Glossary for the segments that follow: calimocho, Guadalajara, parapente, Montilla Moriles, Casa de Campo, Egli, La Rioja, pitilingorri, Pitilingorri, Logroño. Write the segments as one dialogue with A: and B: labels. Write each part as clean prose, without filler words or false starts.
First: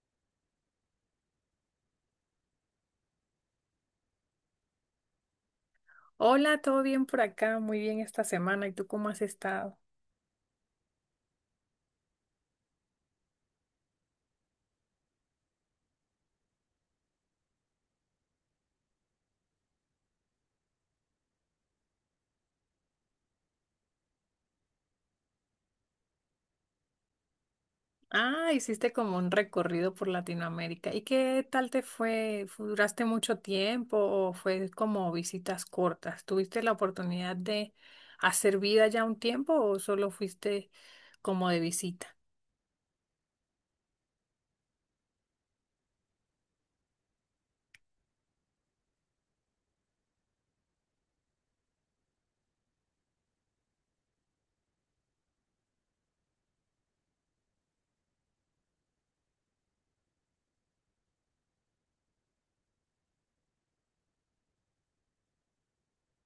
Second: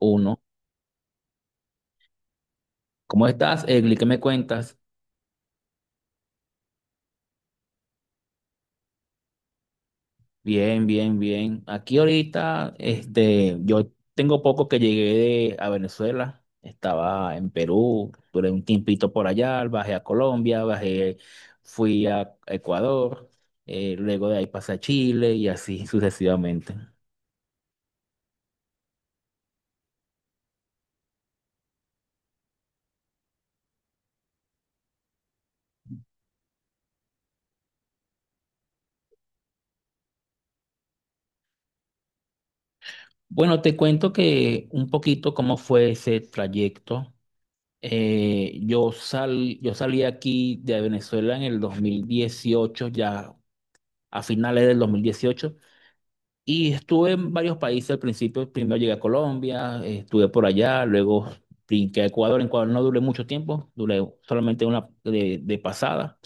A: Uno. ¿Cómo estás, Egli? ¿Qué me cuentas?
B: Hola, ¿todo bien por acá? Muy bien esta semana. ¿Y tú cómo has estado?
A: Bien, bien, bien. Aquí ahorita, yo tengo poco que llegué a Venezuela. Estaba en Perú, duré un tiempito por allá, bajé a Colombia, bajé, fui a Ecuador, luego de ahí pasé a Chile y así sucesivamente.
B: Ah, hiciste como un recorrido por Latinoamérica. ¿Y qué tal te fue? ¿Duraste mucho tiempo o fue como visitas cortas? ¿Tuviste la oportunidad de hacer vida ya un tiempo o solo fuiste como de visita?
A: Bueno, te cuento que un poquito cómo fue ese trayecto. Yo salí aquí de Venezuela en el 2018 ya a finales del 2018, y estuve en varios países al principio. Primero llegué a Colombia, estuve por allá, luego brinqué a Ecuador. En Ecuador no duré mucho tiempo, duré solamente una de pasada.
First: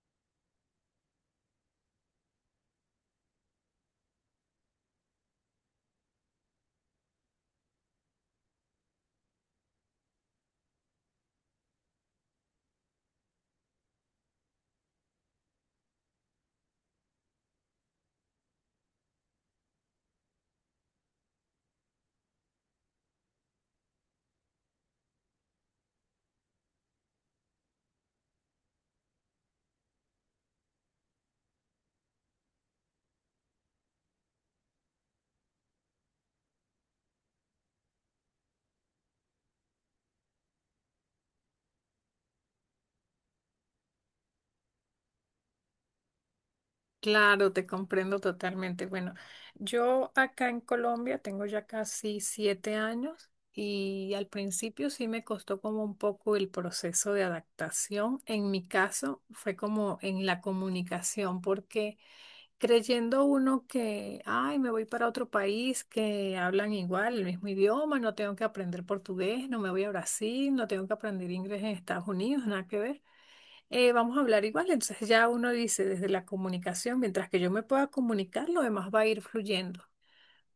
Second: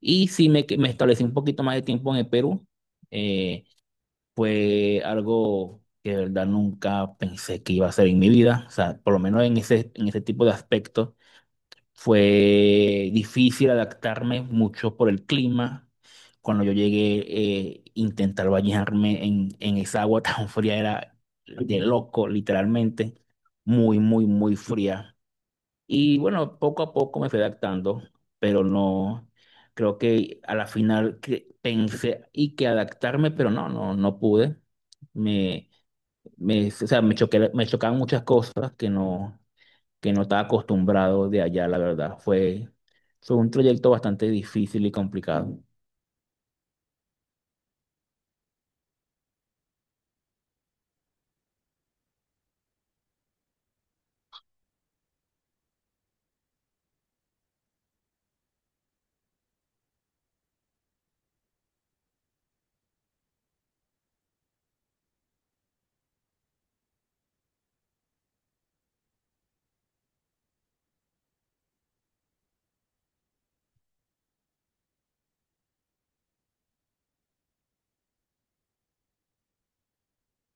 A: Y sí me establecí un poquito más de tiempo en el Perú. eh, Fue algo que de verdad nunca pensé que iba a hacer en mi vida, o sea, por lo menos en ese tipo de aspectos fue difícil adaptarme mucho por el clima. Cuando yo llegué, intentar bañarme en esa agua tan fría era de loco, literalmente. Muy, muy, muy fría. Y bueno, poco a poco me fui adaptando, pero no, creo que a la final que pensé y que adaptarme, pero no pude. Me, o sea, me chocaban muchas cosas que que no estaba acostumbrado de allá, la verdad. Fue un trayecto bastante difícil y complicado.
B: Claro, te comprendo totalmente. Bueno, yo acá en Colombia tengo ya casi 7 años y al principio sí me costó como un poco el proceso de adaptación. En mi caso fue como en la comunicación, porque creyendo uno que, ay, me voy para otro país que hablan igual, el mismo idioma, no tengo que aprender portugués, no me voy a Brasil, no tengo que aprender inglés en Estados Unidos, nada que ver. Vamos a hablar igual. Entonces ya uno dice desde la comunicación, mientras que yo me pueda comunicar, lo demás va a ir fluyendo,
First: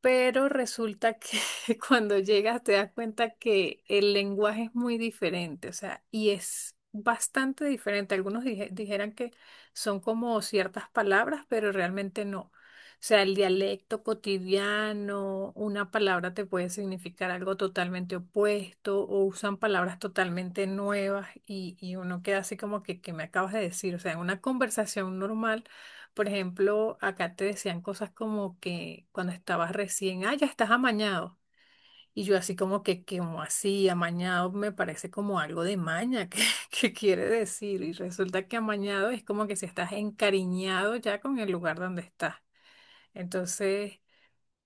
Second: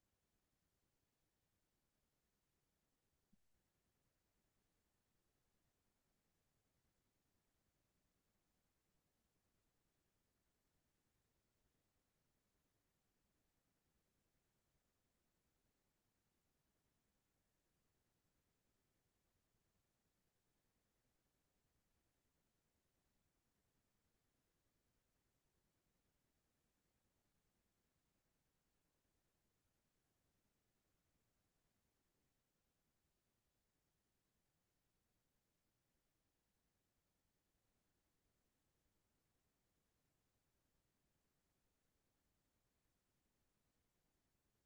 B: pero resulta que cuando llegas te das cuenta que el lenguaje es muy diferente, o sea, y es bastante diferente. Algunos dijeran que son como ciertas palabras, pero realmente no. O sea, el dialecto cotidiano, una palabra te puede significar algo totalmente opuesto o usan palabras totalmente nuevas y uno queda así como que me acabas de decir. O sea, en una conversación normal. Por ejemplo, acá te decían cosas como que cuando estabas recién, ah, ya estás amañado. Y yo así como que, como así, amañado me parece como algo de maña, que quiere decir. Y resulta que amañado es como que si estás encariñado ya con el lugar donde estás. Entonces,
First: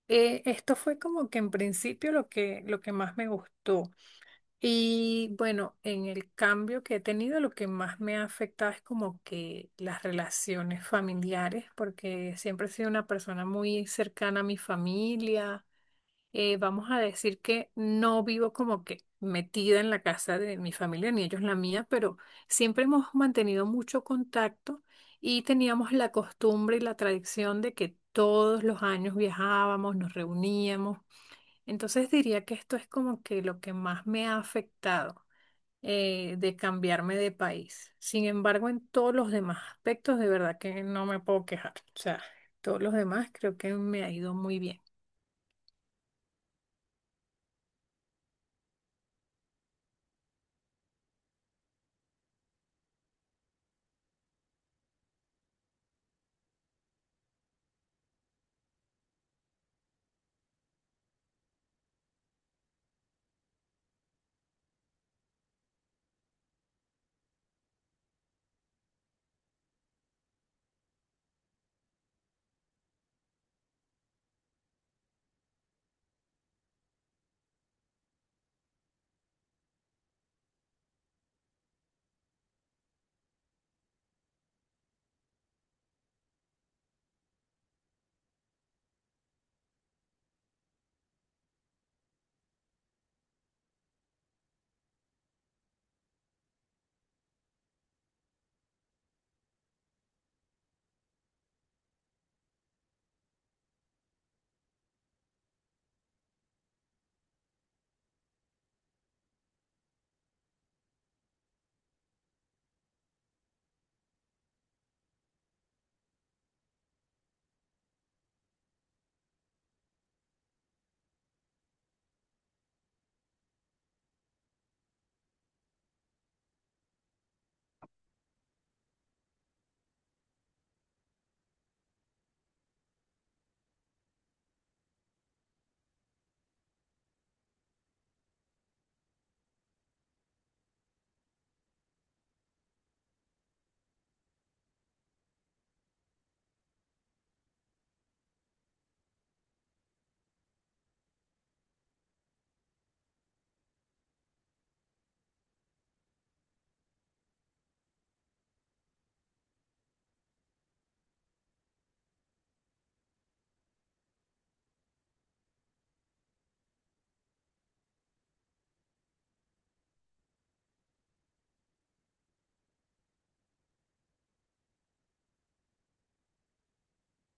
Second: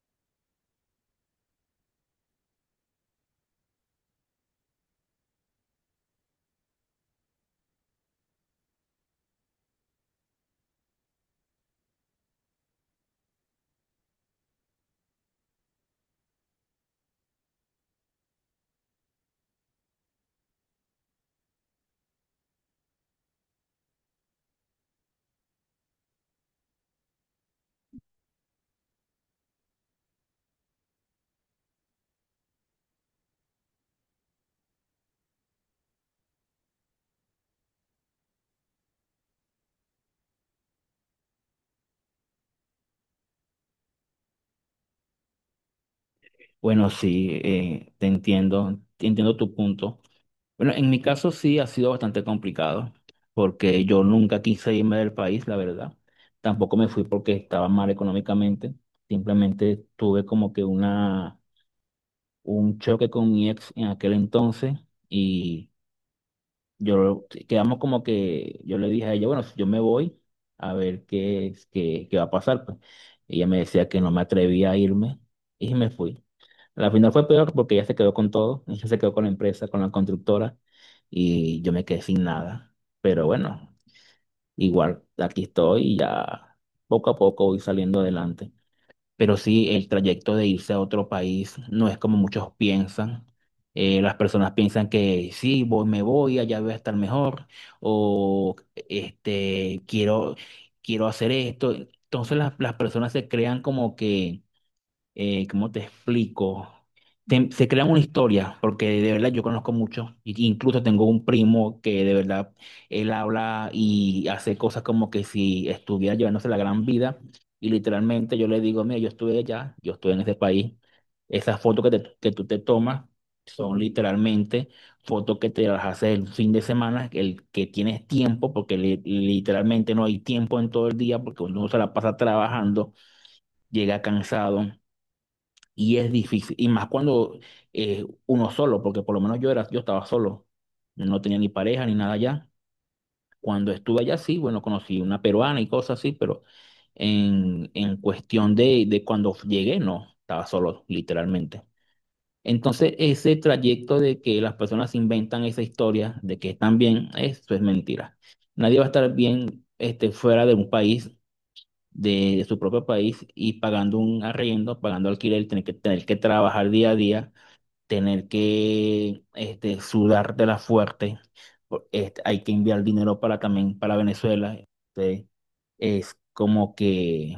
B: esto fue como que en principio lo que más me gustó. Y bueno, en el cambio que he tenido, lo que más me ha afectado es como que las relaciones familiares, porque siempre he sido una persona muy cercana a mi familia. Vamos a decir que no vivo como que metida en la casa de mi familia, ni ellos la mía, pero siempre hemos mantenido mucho contacto y teníamos la costumbre y la tradición de que todos los años viajábamos, nos reuníamos. Entonces diría que esto es como que lo que más me ha afectado, de cambiarme de país. Sin embargo, en todos los demás aspectos, de verdad que no me puedo quejar. O sea, todos los demás creo que me ha ido muy bien.
A: Bueno, sí, te entiendo tu punto. Bueno, en mi caso sí ha sido bastante complicado, porque yo nunca quise irme del país, la verdad. Tampoco me fui porque estaba mal económicamente. Simplemente tuve como que un choque con mi ex en aquel entonces y yo quedamos como que yo le dije a ella, bueno, si yo me voy a ver qué va a pasar, pues. Ella me decía que no me atrevía a irme y me fui. La final fue peor porque ella se quedó con todo, ella se quedó con la empresa, con la constructora y yo me quedé sin nada. Pero bueno, igual aquí estoy y ya poco a poco voy saliendo adelante. Pero sí, el trayecto de irse a otro país no es como muchos piensan. Las personas piensan que sí, voy, me voy, allá voy a estar mejor, o este, quiero, quiero hacer esto. Entonces las personas se crean como que ¿cómo te explico? Se crean una historia, porque de verdad yo conozco mucho, incluso tengo un primo que de verdad él habla y hace cosas como que si estuviera llevándose la gran vida, y literalmente yo le digo, mira, yo estuve allá, yo estuve en ese país, esas fotos que tú te tomas son literalmente fotos que te las haces el fin de semana, el que tienes tiempo, porque literalmente no hay tiempo en todo el día, porque uno se la pasa trabajando, llega cansado. Y es difícil, y más cuando uno solo, porque por lo menos yo estaba solo, no tenía ni pareja ni nada allá. Cuando estuve allá, sí, bueno, conocí una peruana y cosas así, pero en cuestión de cuando llegué, no, estaba solo, literalmente. Entonces, ese trayecto de que las personas inventan esa historia de que están bien, eso es mentira. Nadie va a estar bien fuera de un país, de su propio país, y pagando un arriendo, pagando alquiler, tener que trabajar día a día, tener que sudártela fuerte. Hay que enviar dinero para también para Venezuela. Es como que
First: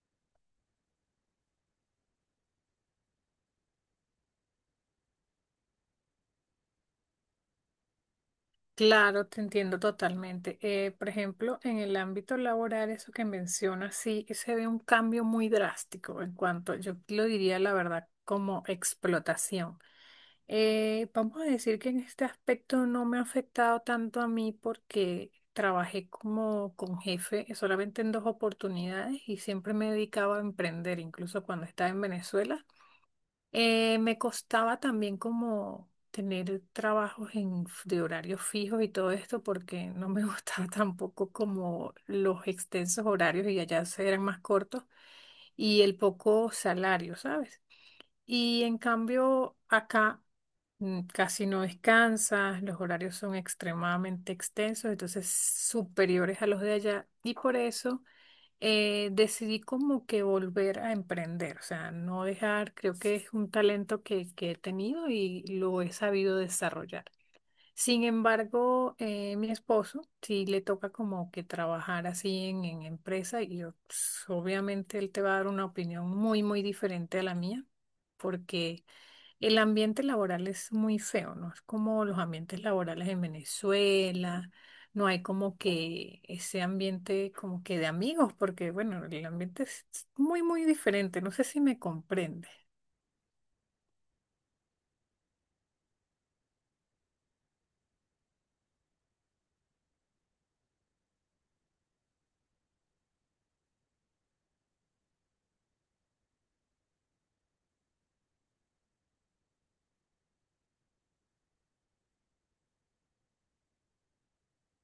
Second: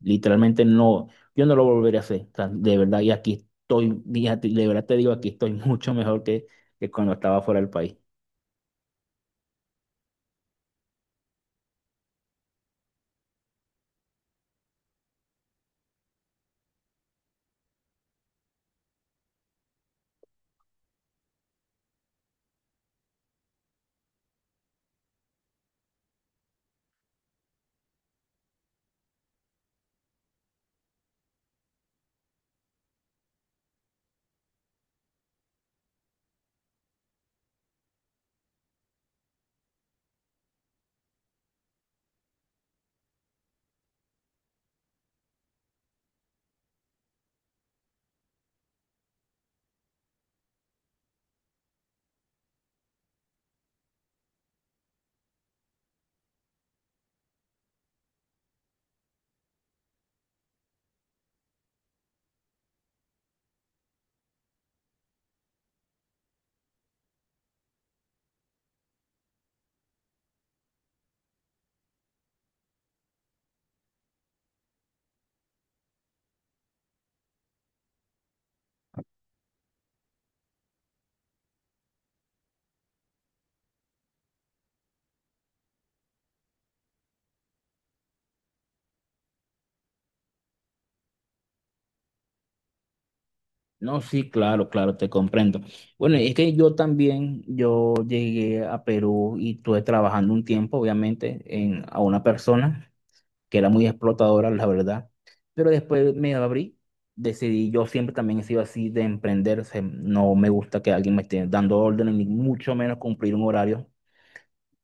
A: literalmente no, yo no lo volveré a hacer. O sea, de verdad, y aquí estoy, fíjate, de verdad te digo, aquí estoy mucho mejor que cuando estaba fuera del país.
B: Claro, te entiendo totalmente. Por ejemplo, en el ámbito laboral, eso que mencionas, sí, se ve un cambio muy drástico en cuanto, yo lo diría la verdad, como explotación. Vamos a decir que en este aspecto no me ha afectado tanto a mí porque trabajé como con jefe solamente en 2 oportunidades y siempre me dedicaba a emprender, incluso cuando estaba en Venezuela. Me costaba también como tener trabajos en, de horarios fijos y todo esto porque no me gustaba tampoco como los extensos horarios y allá se eran más cortos y el poco salario, ¿sabes? Y en cambio, acá casi no descansas, los horarios son extremadamente extensos, entonces superiores a los de allá. Y por eso decidí como que volver a emprender, o sea, no dejar, creo que es un talento que he tenido y lo he sabido desarrollar. Sin embargo, mi esposo sí le toca como que trabajar así en empresa y yo, pues, obviamente él te va a dar una opinión muy, muy diferente a la mía, porque el ambiente laboral es muy feo, ¿no? Es como los ambientes laborales en Venezuela, no hay como que ese ambiente como que de amigos, porque bueno, el ambiente es muy, muy diferente, no sé si me comprende.
A: No, sí, claro, claro, te comprendo. Bueno, es que yo también, yo llegué a Perú y estuve trabajando un tiempo, obviamente, a una persona que era muy explotadora, la verdad. Pero después me abrí, decidí, yo siempre también he sido así de emprender, o sea, no me gusta que alguien me esté dando órdenes, ni mucho menos cumplir un horario.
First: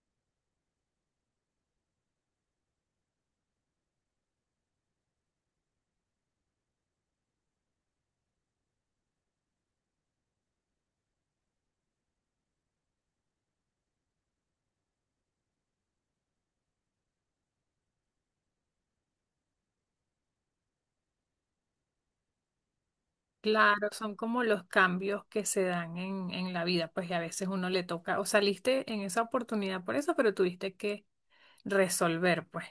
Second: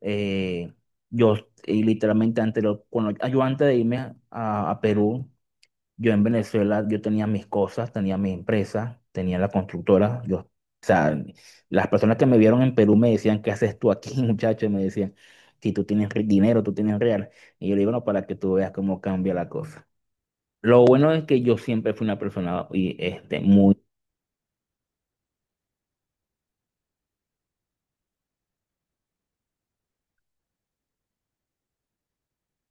A: Eh, yo, y literalmente, yo antes de irme a Perú, yo en Venezuela, yo tenía mis cosas, tenía mi empresa, tenía la constructora. O sea, las personas que me vieron en Perú me decían, ¿qué haces tú aquí, muchacho? Y me decían, si tú tienes dinero, tú tienes real. Y yo le digo, no, para que tú veas cómo cambia la cosa. Lo bueno es que yo siempre fui una persona y, muy.
B: Claro, son como los cambios que se dan en la vida, pues y a veces uno le toca, o saliste en esa oportunidad por eso, pero tuviste que resolver, pues.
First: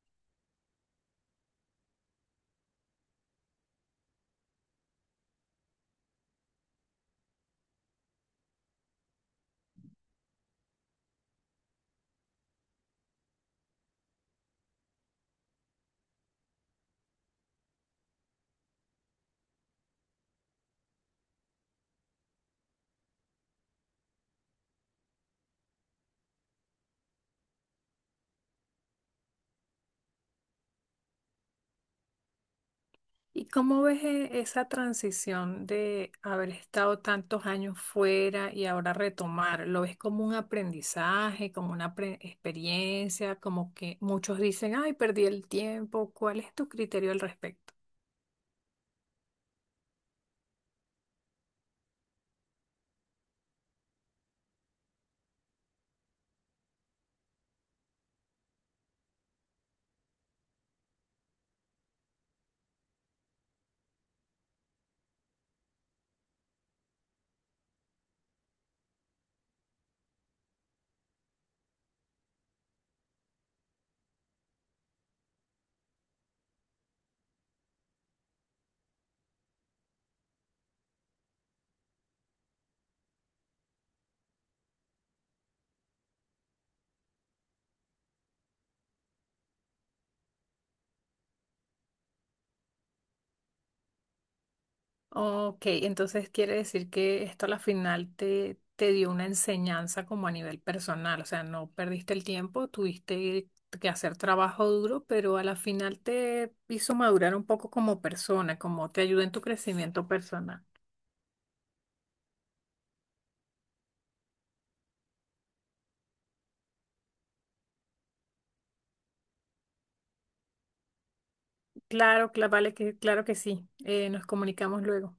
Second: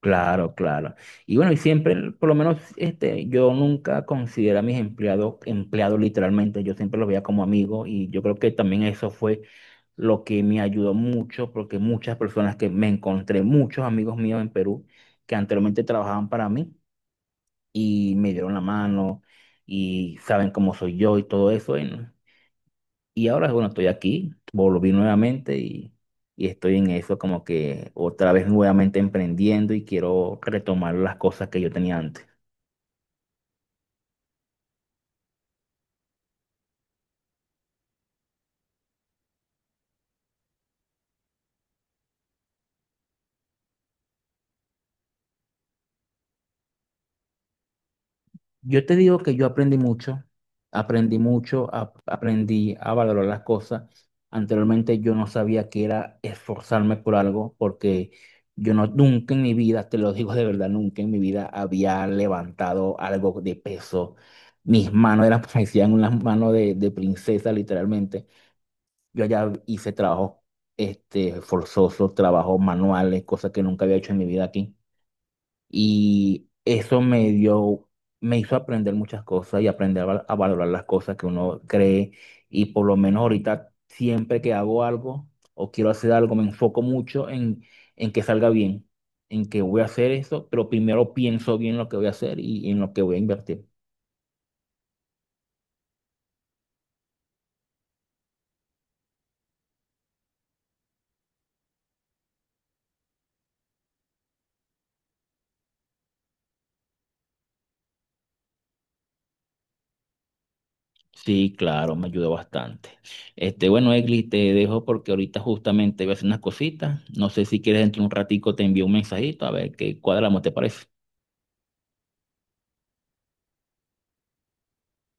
A: Claro, claro. Y bueno, y siempre, por lo menos, yo nunca considero a mis empleados empleados literalmente, yo siempre los veía como amigos y yo creo que también eso fue lo que me ayudó mucho porque muchas personas que me encontré, muchos amigos míos en Perú que anteriormente trabajaban para mí y me dieron la mano y saben cómo soy yo y todo eso, y no. Y ahora, bueno, estoy aquí, volví nuevamente y estoy en eso como que otra vez nuevamente emprendiendo y quiero retomar las cosas que yo tenía antes.
B: ¿Y cómo ves esa transición de haber estado tantos años fuera y ahora retomar? ¿Lo ves como un aprendizaje, como una experiencia, como que muchos dicen, ay, perdí el tiempo? ¿Cuál es tu criterio al respecto?
A: Yo te digo que yo aprendí mucho, aprendí mucho, aprendí a valorar las cosas. Anteriormente yo no sabía que era esforzarme por algo porque yo no, nunca en mi vida, te lo digo de verdad, nunca en mi vida había levantado algo de peso. Mis manos eran, parecían unas manos de princesa, literalmente. Yo allá hice trabajo forzoso, trabajos manuales, cosas que nunca había hecho en mi vida aquí. Y eso me hizo aprender muchas cosas y aprender a valorar las cosas que uno cree. Y por lo menos ahorita, siempre que hago algo o quiero hacer algo, me enfoco mucho en que salga bien, en que voy a hacer eso, pero primero pienso bien lo que voy a hacer y en lo que voy a invertir.
B: Ok, entonces quiere decir que esto a la final te, te dio una enseñanza como a nivel personal, o sea, no perdiste el tiempo, tuviste que hacer trabajo duro, pero a la final te hizo madurar un poco como persona, como te ayudó en tu crecimiento personal.
A: Sí, claro, me ayudó bastante. Bueno, Egli, te dejo porque ahorita justamente voy a hacer unas cositas. No sé si quieres dentro de un ratico te envío un mensajito a ver qué cuadramos, ¿te parece?
B: Claro, vale que, claro que sí. Nos comunicamos luego.